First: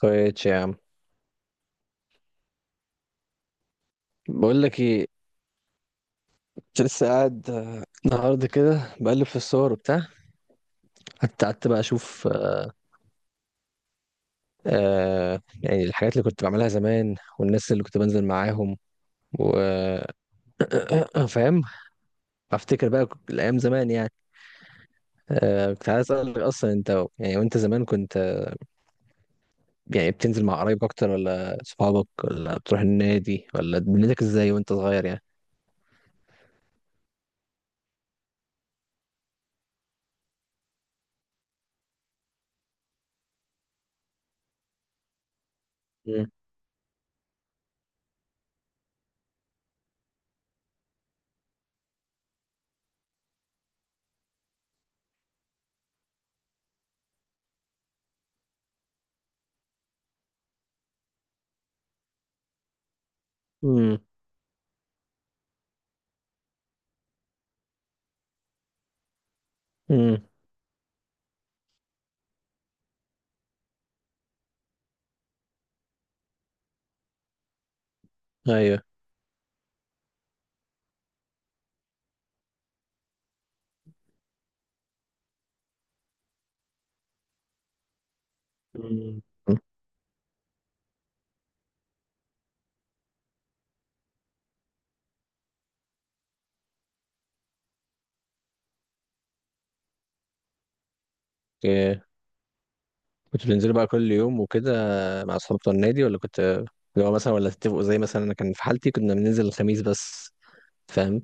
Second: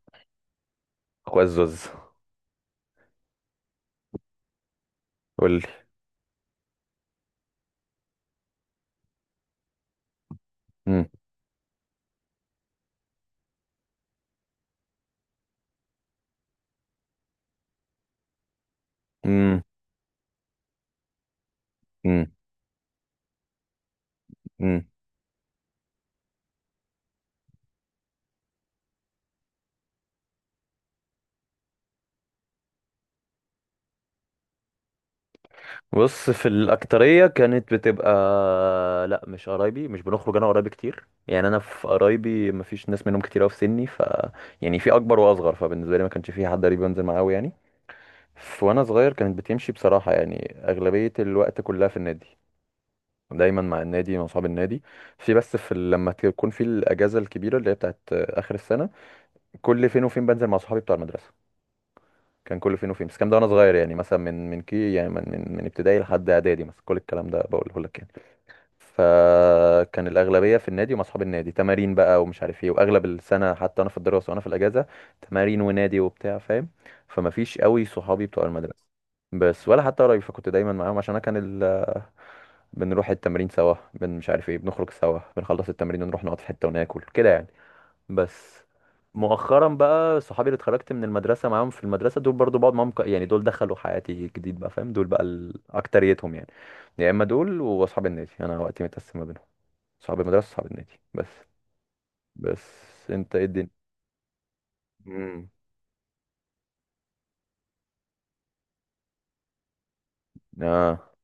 كويس يا عم. اخويا الزوز، بقول لك ايه، قول لي. كنت لسه قاعد النهارده كده بقلب في الصور وبتاع. مم. حتى قعدت بقى اشوف يعني الحاجات اللي كنت بعملها زمان والناس اللي كنت بنزل معاهم مم. وفاهم. مم. افتكر بقى الايام زمان يعني. مم. كنت عايز اسالك، اصلا انت يعني وانت زمان كنت يعني بتنزل مع قرايبك اكتر ولا صحابك ولا بتروح النادي، ولا دنيتك ازاي وانت صغير يعني؟ بص، في الأكترية كانت بتبقى، لا مش قرايبي، مش بنخرج أنا وقرايبي كتير، يعني أنا في قرايبي مفيش ناس منهم كتير أوي في سني يعني في أكبر وأصغر، فبالنسبة لي ما كانش امم. في حد قريب بنزل معاه أوي يعني. وأنا صغير كانت بتمشي بصراحة، يعني أغلبية الوقت كلها في النادي، دايما مع النادي مع أصحاب النادي. في بس في لما تكون في الأجازة الكبيرة اللي هي بتاعت آخر السنة، كل فين وفين بنزل مع صحابي بتوع المدرسة. كان كله فين وفين، بس الكلام ده وانا صغير، يعني مثلا من من كي يعني من من, من ابتدائي لحد اعدادي، مثلا كل الكلام ده بقوله لك يعني. فكان امم. الاغلبيه في النادي ومع اصحاب النادي، تمارين بقى ومش عارف ايه، واغلب السنه حتى انا في الدراسه وانا في الاجازه تمارين ونادي وبتاع، فاهم؟ فما فيش قوي صحابي بتوع ايوه. المدرسه، بس ولا حتى قرايب، فكنت دايما معاهم، عشان انا كان ال... بنروح التمرين سوا، مش عارف ايه، بنخرج سوا، بنخلص التمرين ونروح نقعد في حته وناكل كده يعني. بس مم. مؤخرا بقى، صحابي اللي اتخرجت من المدرسة معاهم، في المدرسة دول برضو بقعد معاهم، يعني دول دخلوا حياتي جديد بقى فاهم. دول بقى أكتريتهم يعني، يا إما دول وأصحاب النادي، أنا وقتي متقسم ما بينهم، صحاب المدرسة وصحاب النادي بس. بس أنت إيه كنت الدنيا؟ بتنزلوا بقى كل يوم وكده مع امم. اصحاب بتوع النادي، ولا كنت لو مثلا ولا تتفقوا، زي مثلا انا كان في حالتي كنا بننزل الخميس بس، آه. فاهم؟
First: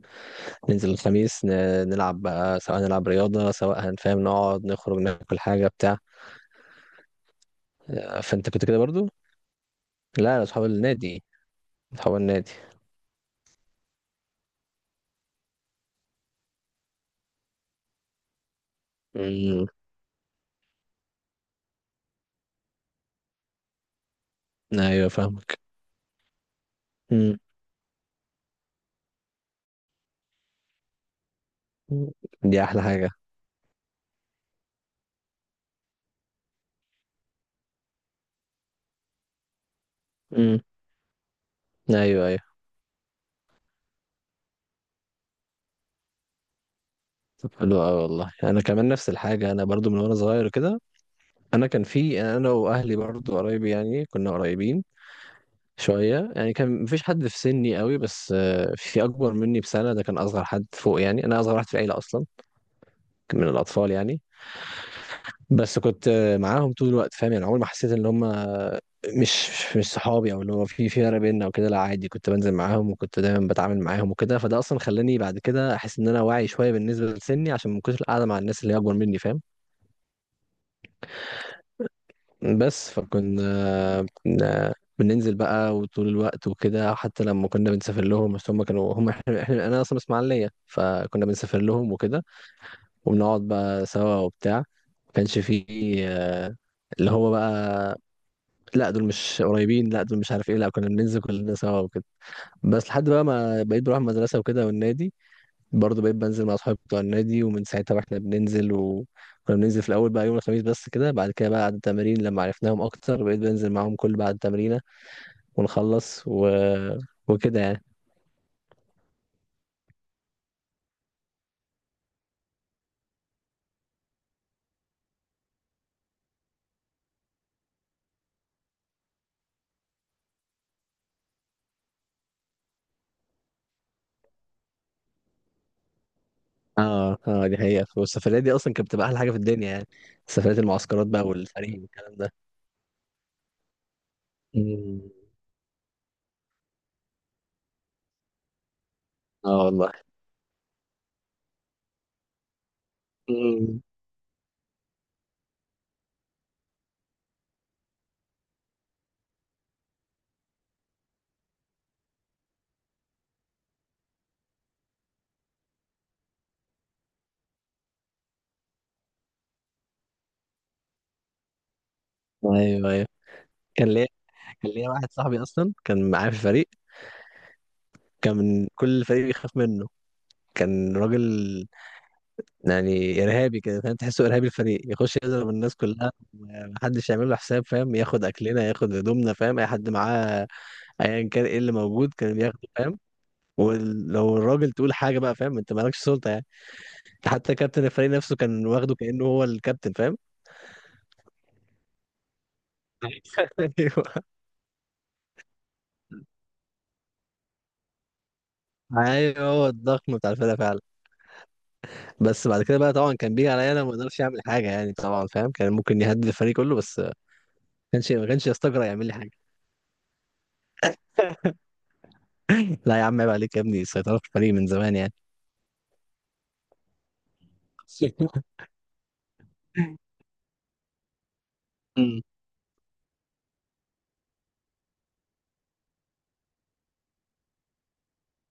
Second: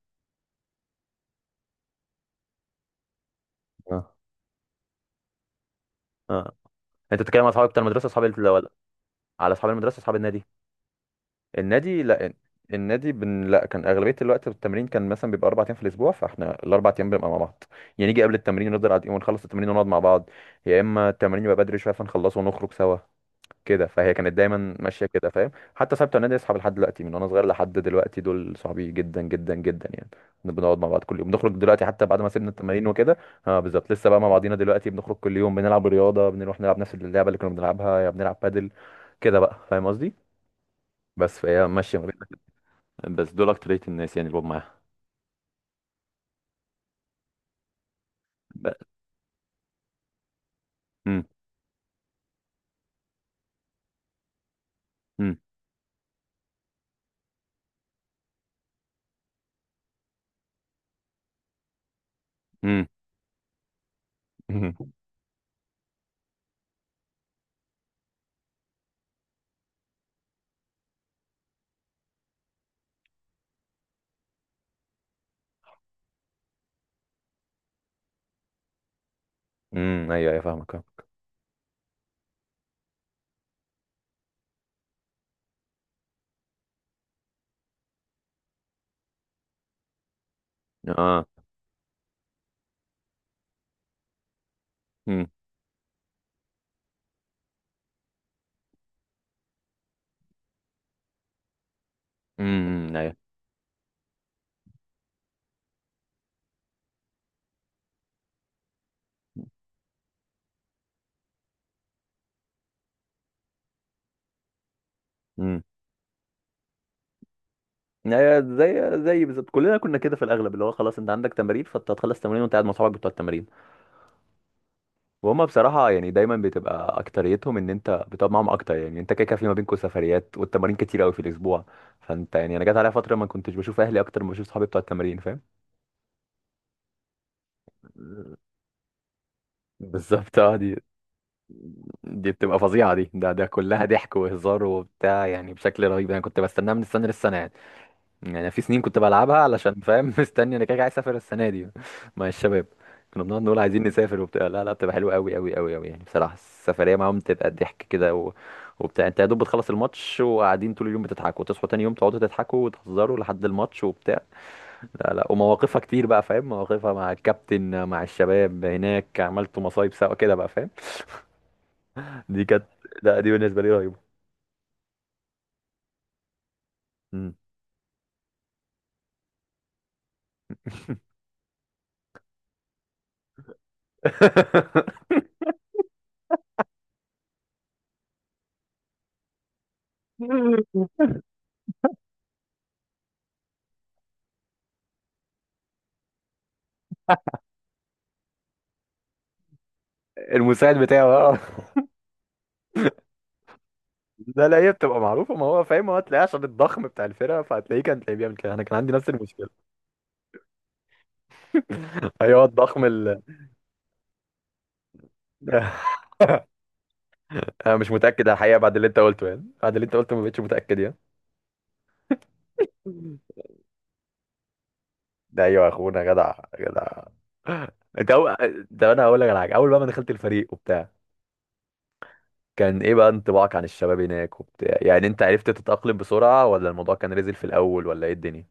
ننزل الخميس نلعب بقى، سواء نلعب رياضة سواء آه. هنفهم نقعد نخرج ناكل حاجة بتاع آه. أنت بتتكلم على أصحابك بتاع المدرسة، أصحاب فانت كنت ولا كده برضو؟ على أصحاب المدرسة أصحاب لا، لا، النادي؟ اصحاب النادي. النادي، اصحاب لا. النادي. النادي لا، كان اغلبيه الوقت التمرين كان مثلا بيبقى اربع ايام في الاسبوع، فاحنا الاربع ايام بنبقى مع بعض، يعني نيجي قبل التمرين نفضل قاعدين ونخلص امم. التمرين ونقعد مع بعض، يا اما التمرين يبقى بدري شويه فنخلصه ونخرج سوا كده. فهي كانت دايما ماشيه ايوه كده فاهم، فاهمك. حتى صاحبت النادي اصحاب لحد دلوقتي، من وانا امم. صغير لحد دلوقتي، دول صحابي جدا جدا جدا يعني، بنقعد مع بعض كل يوم، بنخرج دلوقتي حتى بعد ما سيبنا دي احلى التمارين حاجة. وكده. اه بالظبط، لسه بقى مع بعضينا دلوقتي، بنخرج كل يوم، بنلعب رياضه، بنروح نلعب نفس اللعبه اللي كنا بنلعبها، يا بنلعب بادل، كده بقى فاهم قصدي. امم. بس فهي ماشيه. ايوه، ايوه. بس دول اكترية الناس يعني اللي بقعد معاها. طب حلو قوي والله، انا ب- كمان نفس الحاجة. انا برضو من وانا صغير كده، مم. انا كان في انا واهلي برضو قرايبي يعني كنا قريبين مم. شوية يعني. كان مفيش حد في سني قوي، بس في أكبر مني بسنة ده كان أصغر حد فوق يعني. أنا أصغر واحد في العيلة أصلا، مم. من الأطفال يعني. مم. بس كنت معاهم طول الوقت، فاهم؟ يعني عمري ما حسيت إن هم مش مش صحابي، أو اللي هو في فرق بيننا وكده. لا عادي، كنت بنزل معاهم وكنت دايما بتعامل معاهم وكده. فده أصلا خلاني بعد كده أحس إن أنا واعي شوية بالنسبة لسني، عشان ما كنتش قاعدة مع الناس اللي هي أكبر مني، فاهم؟ مم. ايوه ايوه فاهمك، اه. بس فكنا بننزل بقى وطول الوقت وكده. حتى لما كنا بنسافر لهم، بس هم كانوا هم احنا انا اصلا من اسماعيليه، فكنا آه. بنسافر لهم وكده، وبنقعد بقى سوا وبتاع. ما مم. كانش فيه آه، اللي هو بقى لا دول مش قريبين، لا دول مش عارف ايه، لا كنا بننزل كلنا سوا وكده. بس مم. لحد ايوه. بقى ما بقيت بروح المدرسه وكده والنادي، برضه بقيت بنزل مع اصحابي بتوع النادي. ومن ساعتها بقى احنا بننزل، وكنا بننزل في الاول بقى يوم الخميس بس كده. بعد كده بقى بعد التمارين لما عرفناهم اكتر، بقيت بنزل معاهم كل بعد التمرين، مم. ونخلص و... وكده يعني. ايوه، زي بالظبط كلنا كنا كده في الاغلب، اللي هو خلاص انت عندك تمارين، فانت هتخلص تمارين وانت قاعد مع صحابك بتوع التمارين، وهم بصراحه يعني دايما بتبقى اكتريتهم ان انت بتقعد معاهم اكتر، يعني انت كده كده في ما بينكم سفريات، والتمارين كتير قوي في الاسبوع. فانت يعني، انا جت عليا فتره ما كنتش بشوف اهلي اكتر ما بشوف صحابي بتوع التمارين، فاهم. اه، اه، دي حقيقة. والسفريات دي اصلا كانت بتبقى احلى حاجة في الدنيا يعني، بالظبط اه، سفريات دي المعسكرات بقى والفريق والكلام دي ده. بتبقى فظيعة، دي ده ده كلها ضحك وهزار مم. وبتاع يعني بشكل رهيب، انا كنت بستناها من السنة للسنة يعني. يعني أنا في سنين كنت بلعبها اه علشان والله. فاهم مستني انا، كده كده عايز اسافر السنة دي مع الشباب. كنا بنقعد نقول مم. عايزين نسافر وبتاع. لا لا، بتبقى حلوة قوي قوي قوي قوي يعني، بصراحة السفرية معاهم بتبقى ضحك كده وبتاع. انت يا دوب بتخلص الماتش وقاعدين طول اليوم بتضحكوا، وتصحوا تاني يوم تقعدوا تضحكوا وتهزروا لحد الماتش وبتاع. لا لا ومواقفها كتير بقى فاهم، مواقفها مع الكابتن مع الشباب هناك، عملتوا مصايب سوا كده بقى فاهم. دي كانت، ايوه، ايوه. لا دي بالنسبه لي كان ليا رهيبه. كان ليا واحد صاحبي اصلا كان معايا في الفريق، مم. كان كل الفريق بيخاف منه. كان راجل يعني ارهابي كده، فاهم؟ تحسه ارهابي الفريق، يخش يضرب الناس كلها، محدش يعمل له حساب، فاهم؟ ياخد اكلنا، ياخد هدومنا، فاهم؟ اي حد معاه ايا كان ايه اللي موجود كان بياخده، فاهم؟ ولو الراجل تقول حاجه بقى، فاهم؟ انت مالكش سلطه يعني. انت حتى كابتن الفريق نفسه كان واخده كانه هو الكابتن، فاهم؟ المساعد بتاعه اه. ايوه. لا لا هي بتبقى معروفه، ما هو فاهم، هو هتلاقيه عشان الضخم بتاع الفرقه، فهتلاقيه كان تلاقيه بيعمل كده، انا كان عندي نفس ايوه، المشكله. هو الضخم بتاع الفرقه فعلا. ايوه بس بعد كده الضخم بقى طبعا كان بيجي عليا انا ما اقدرش اعمل حاجه يعني طبعا، فاهم؟ كان ممكن يهدد الفريق كله، بس ما انا مش كانش ما متاكد كانش الحقيقه بعد يستجرأ اللي انت يعمل لي قلته، حاجه. يعني بعد اللي انت قلته ما بقتش متاكد يعني. لا يا عم، عيب عليك يا ابني، السيطره في الفريق من زمان يعني. ده ايوه يا اخونا، جدع، جدع، انت ده انا هقول لك على حاجه. اول بقى ما دخلت الفريق وبتاع، مم. كان ايه بقى انطباعك عن الشباب هناك وبتاع يعني، انت عرفت تتاقلم بسرعه ولا الموضوع كان نزل في الاول ولا ايه الدنيا؟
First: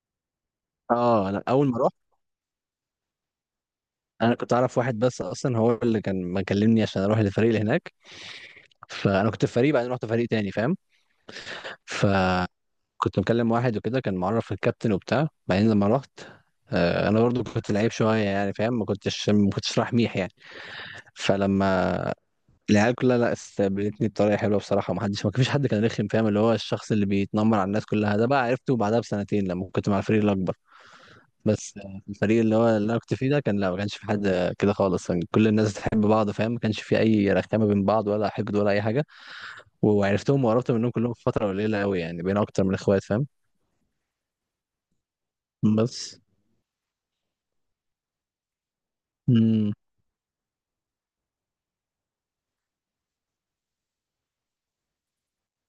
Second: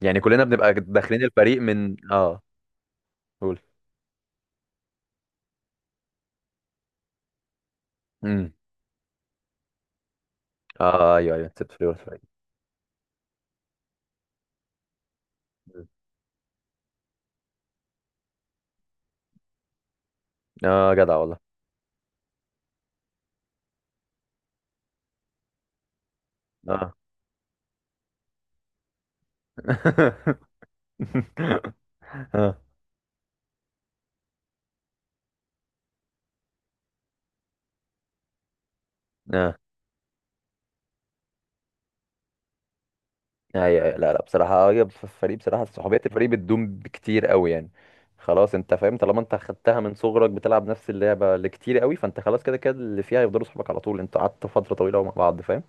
يعني كلنا بنبقى داخلين اه، انا الفريق اول ما رحت، من اه. قول. انا كنت اعرف واحد بس اصلا، هو اللي كان مكلمني عشان اروح للفريق اللي هناك. امم. فانا كنت في فريق، بعدين رحت فريق تاني، فاهم؟ اه ايوه ايوه، ست فلور ف الفريق. كنت مكلم واحد وكده، كان معرف الكابتن وبتاع، بعدين مم. لما رحت انا برضو كنت لعيب شويه يعني، فاهم؟ ما كنتش رايح ميح يعني. اه جدع والله. فلما العيال كلها لا، استقبلتني بطريقه حلوه بصراحه، ما فيش حد كان رخم، فاهم؟ اللي هو الشخص اه. اللي بيتنمر على الناس كلها ده بقى عرفته بعدها بسنتين، لما كنت مع الفريق الاكبر. بس الفريق اللي اه. هو اللي انا كنت فيه ده كان لا، ما كانش في حد كده خالص، كان كل الناس بتحب بعض، فاهم؟ ما كانش في اي رخامه بين بعض، ولا حقد ولا اي حاجه. اه وعرفتهم وقربت منهم كلهم في فتره قليله قوي يعني، بين اكتر من اخوات، فاهم؟ ايوه ايوه، لا لا بصراحه، هي في الفريق بصراحه صحوبيه بس. الفريق بتدوم بكتير قوي يعني. خلاص انت فاهم طالما انت خدتها من صغرك بتلعب نفس اللعبه اللي كتير قوي، فانت خلاص كده كده اللي فيها هيفضلوا صحابك على طول، انت قعدت فتره طويله مع بعض فاهم.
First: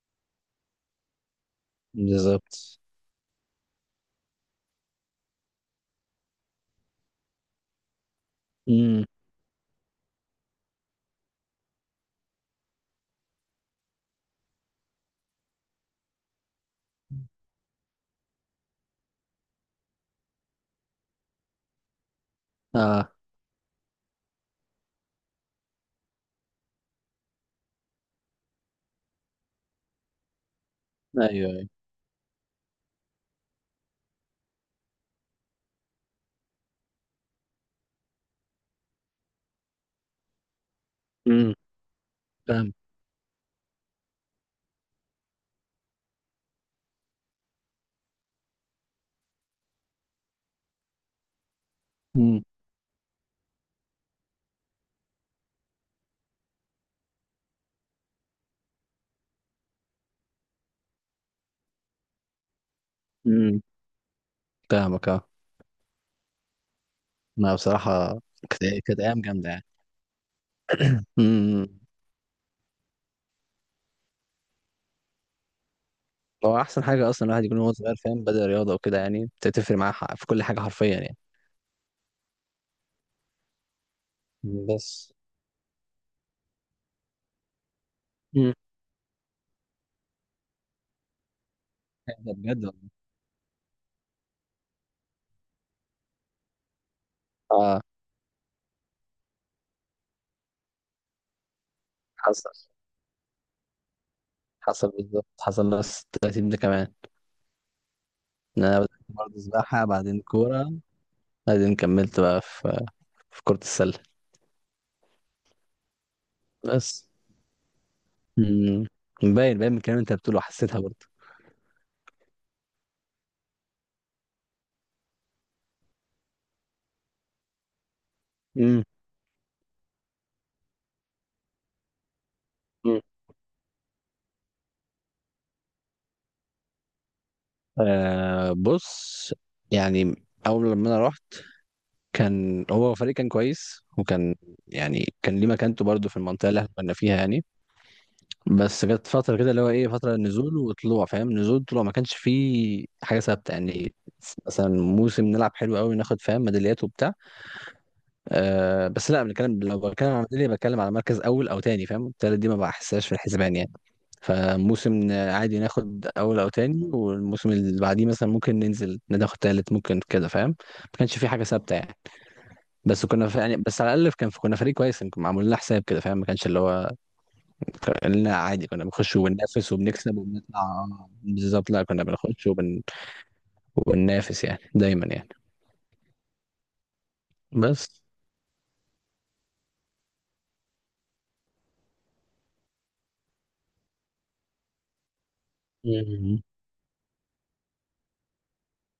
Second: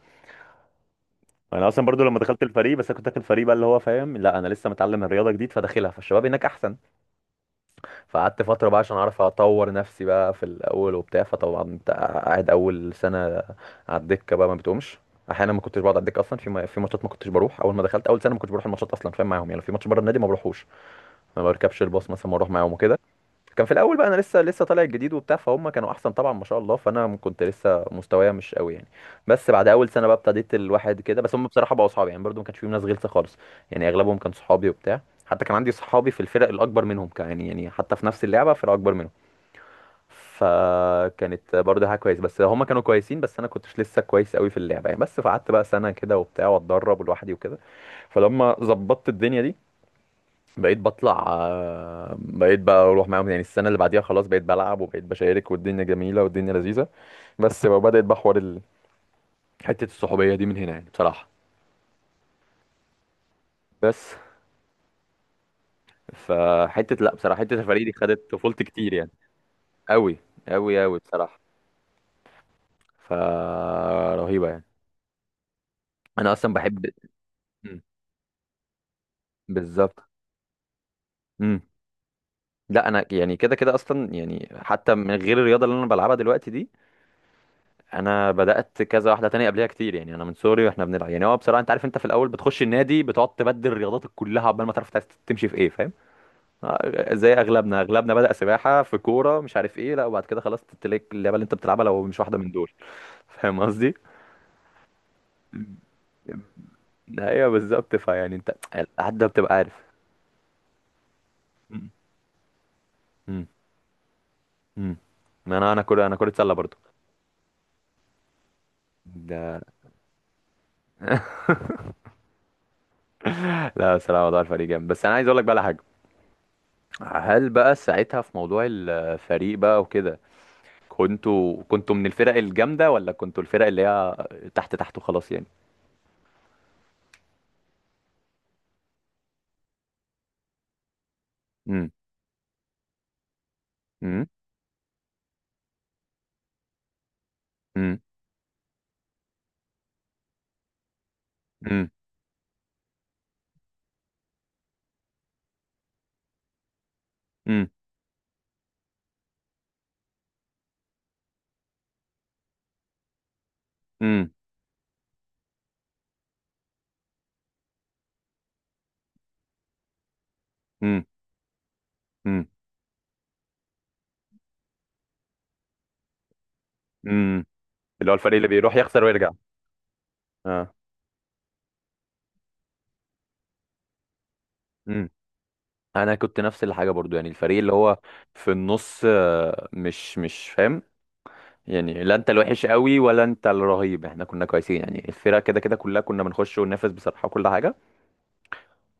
انا اصلا برضو لما دخلت الفريق، بالظبط. بس انا كنت داخل الفريق بقى اللي هو فاهم، لا انا لسه متعلم الرياضه جديد فداخلها، فالشباب هناك احسن، فقعدت فترة بقى عشان امم. أعرف أطور نفسي بقى في الأول وبتاع. فطبعا أنت قاعد أول سنة على الدكة بقى ما بتقومش، أحيانا ما كنتش بقعد على الدكة أصلا، في في ماتشات ما كنتش بروح، أول ما دخلت أول سنة ما كنتش بروح الماتشات أصلا فاهم معاهم يعني، لو في ماتش بره النادي ما بروحوش، ما بركبش الباص مثلا ما أروح معاهم وكده. اه، كان في الاول بقى انا لسه طالع الجديد وبتاع، فهم كانوا احسن طبعا ما شاء الله، فانا كنت لسه مستوايا مش قوي يعني. بس بعد اول سنه بقى ابتديت الواحد كده، ايوه، بس هم ايوه. بصراحه بقوا اصحابي يعني، برضو ما كانش فيهم ناس غلسه خالص، يعني اغلبهم كان صحابي وبتاع. حتى كان عندي صحابي في الفرق الاكبر منهم كان يعني، يعني حتى في نفس اللعبه فرق اكبر منهم، امم. فكانت برضه حاجه كويس، بس هم فاهم. كانوا كويسين بس انا كنتش لسه كويس قوي في اللعبه يعني. بس فقعدت بقى سنه كده وبتاع واتدرب لوحدي وكده. فلما ظبطت الدنيا دي بقيت بطلع آه، امم. بقيت بقى اروح معاهم يعني، السنه اللي بعديها خلاص بقيت بلعب وبقيت بشارك، والدنيا جميله والدنيا لذيذه. بس بقى بدات بقى حوار حته الصحوبيه دي من هنا يعني بصراحه. امم. بس فاهمك، اه. فحته، لا بصراحه حته ما الفريق دي بصراحه خدت طفولتي كانت كتير كانت يعني. ايام جامده يعني. قوي قوي قوي بصراحه، امم. فرهيبه يعني. انا اصلا هو احسن بحب. حاجه اصلا الواحد يكون وهو مم. صغير، فاهم؟ بدا رياضه وكده، يعني بتفرق معاه بالظبط. في كل حاجه حرفيا يعني. امم. لا انا يعني كده كده اصلا يعني، حتى من بس. غير الرياضه اللي انا بلعبها دلوقتي دي، انا امم. بدات كذا واحده تانية قبلها كتير يعني، انا من صغري واحنا بنلعب يعني، هو بصراحه انت عارف انت في الاول ده بتخش بجد والله. النادي بتقعد تبدل رياضاتك كلها عقبال ما تعرف، تمشي في ايه فاهم. آه، زي اغلبنا، اه اغلبنا بدا سباحه في كوره مش عارف ايه، لا وبعد كده خلاص تلاقي اللعبه اللي انت بتلعبها لو مش واحده من حصل. دول. فاهم قصدي. حصل بالظبط، حصل نفس التلاتين ده كمان. ايوه بالظبط، فيعني انت إن انا بدات القعده برضه بتبقى عارف. سباحه، بعدين كوره، بعدين مم. كملت بقى في مم. كره السله. مم. ما انا كره، انا كره سله برضو. بس. امم. باين ده باين من الكلام اللي انت بتقوله حسيتها برضه. لا بصراحه موضوع الفريق جامد، بس انا عايز اقول لك بقى على حاجه. هل بقى ساعتها في موضوع الفريق بقى وكده، كنتوا كنتوا من الفرق الجامدة مم. ولا كنتوا الفرق اللي هي تحت تحت وخلاص يعني؟ آه بص، يعني اول لما انا رحت امم. كان هو فريق كان كويس، امم. وكان يعني كان ليه مكانته برضه في المنطقه اللي احنا كنا فيها يعني. امم. بس جت فتره كده اللي هو ايه، فتره نزول وطلوع، فاهم؟ نزول طلوع، امم. ما كانش فيه حاجه ثابته يعني. مثلا موسم نلعب حلو قوي، ناخد فاهم ميداليات وبتاع. امم. أه بس لا، بنتكلم لو بتكلم على ميدالية بتكلم على مركز اول او تاني، فاهم؟ التالت دي ما بحسهاش في الحسبان يعني. امم. فموسم عادي ناخد اول او تاني، والموسم اللي بعديه مثلا ممكن ننزل ناخد تالت ممكن كده، فاهم؟ ما امم. كانش في حاجه ثابته يعني. امم. بس كنا ف... يعني بس على الاقل كان في، كنا فريق كويس كنا معمول لنا حساب كده، فاهم؟ ما كانش اللي هو، امم. اللي هو الفريق قلنا اللي عادي بيروح كنا يخسر بنخش ويرجع. وبننافس وبنكسب وبنطلع اه. بالظبط. لا كنا بنخش وبننافس يعني دايما امم. يعني. انا كنت نفس الحاجة برضو يعني، الفريق اللي بس. هو في النص آه، مش فاهم يعني، لا انت الوحش قوي ولا انت الرهيب، احنا كنا كويسين يعني الفرقة كده كده كلها كنا مم. بنخش وننافس بصراحة وكل حاجة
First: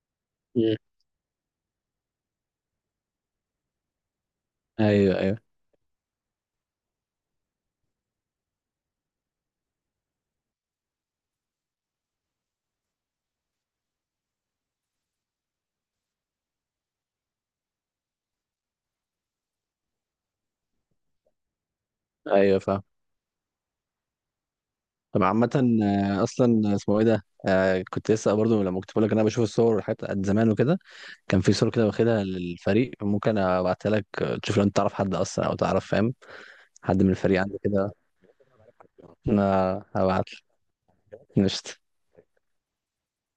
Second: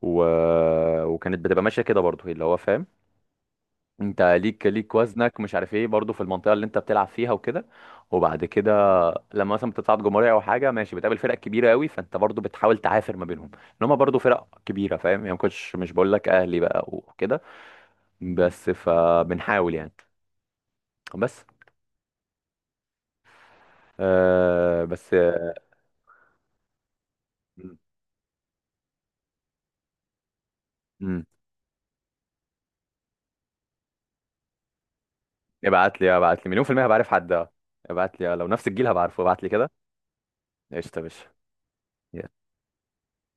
و... مم. وكانت بتبقى ماشية كده برضو اللي هو فاهم، انت ليك ايوه، ايوه. وزنك مش عارف ايه برضو في المنطقه اللي انت بتلعب فيها وكده. وبعد كده لما مثلا بتصعد جمهوريه او حاجه ماشي بتقابل فرق كبيره قوي، فانت برضو بتحاول تعافر ما بينهم ان هم برضو فرق كبيره فاهم يعني، ما كنتش مش بقول لك اهلي بقى وكده، بس فبنحاول يعني. بس ايوه فاهم. آه بس طب آه، عامة، أصلا اسمه إيه ده؟ كنت لسه برضو لما كنت بقول لك إن أنا بشوف الصور والحاجات قد زمان وكده، امم. كان في صور كده واخدها للفريق، ممكن أبعتها لك تشوف لو أنت تعرف حد أصلا، أو تعرف ابعت فاهم لي ابعت لي مليون في الميه حد بعرف من الفريق حد، عنده كده. ابعت لي لو نفس الجيل هبعرفه، ابعت أنا لي كده. هبعت لك. قشطه يا باشا. قشطة.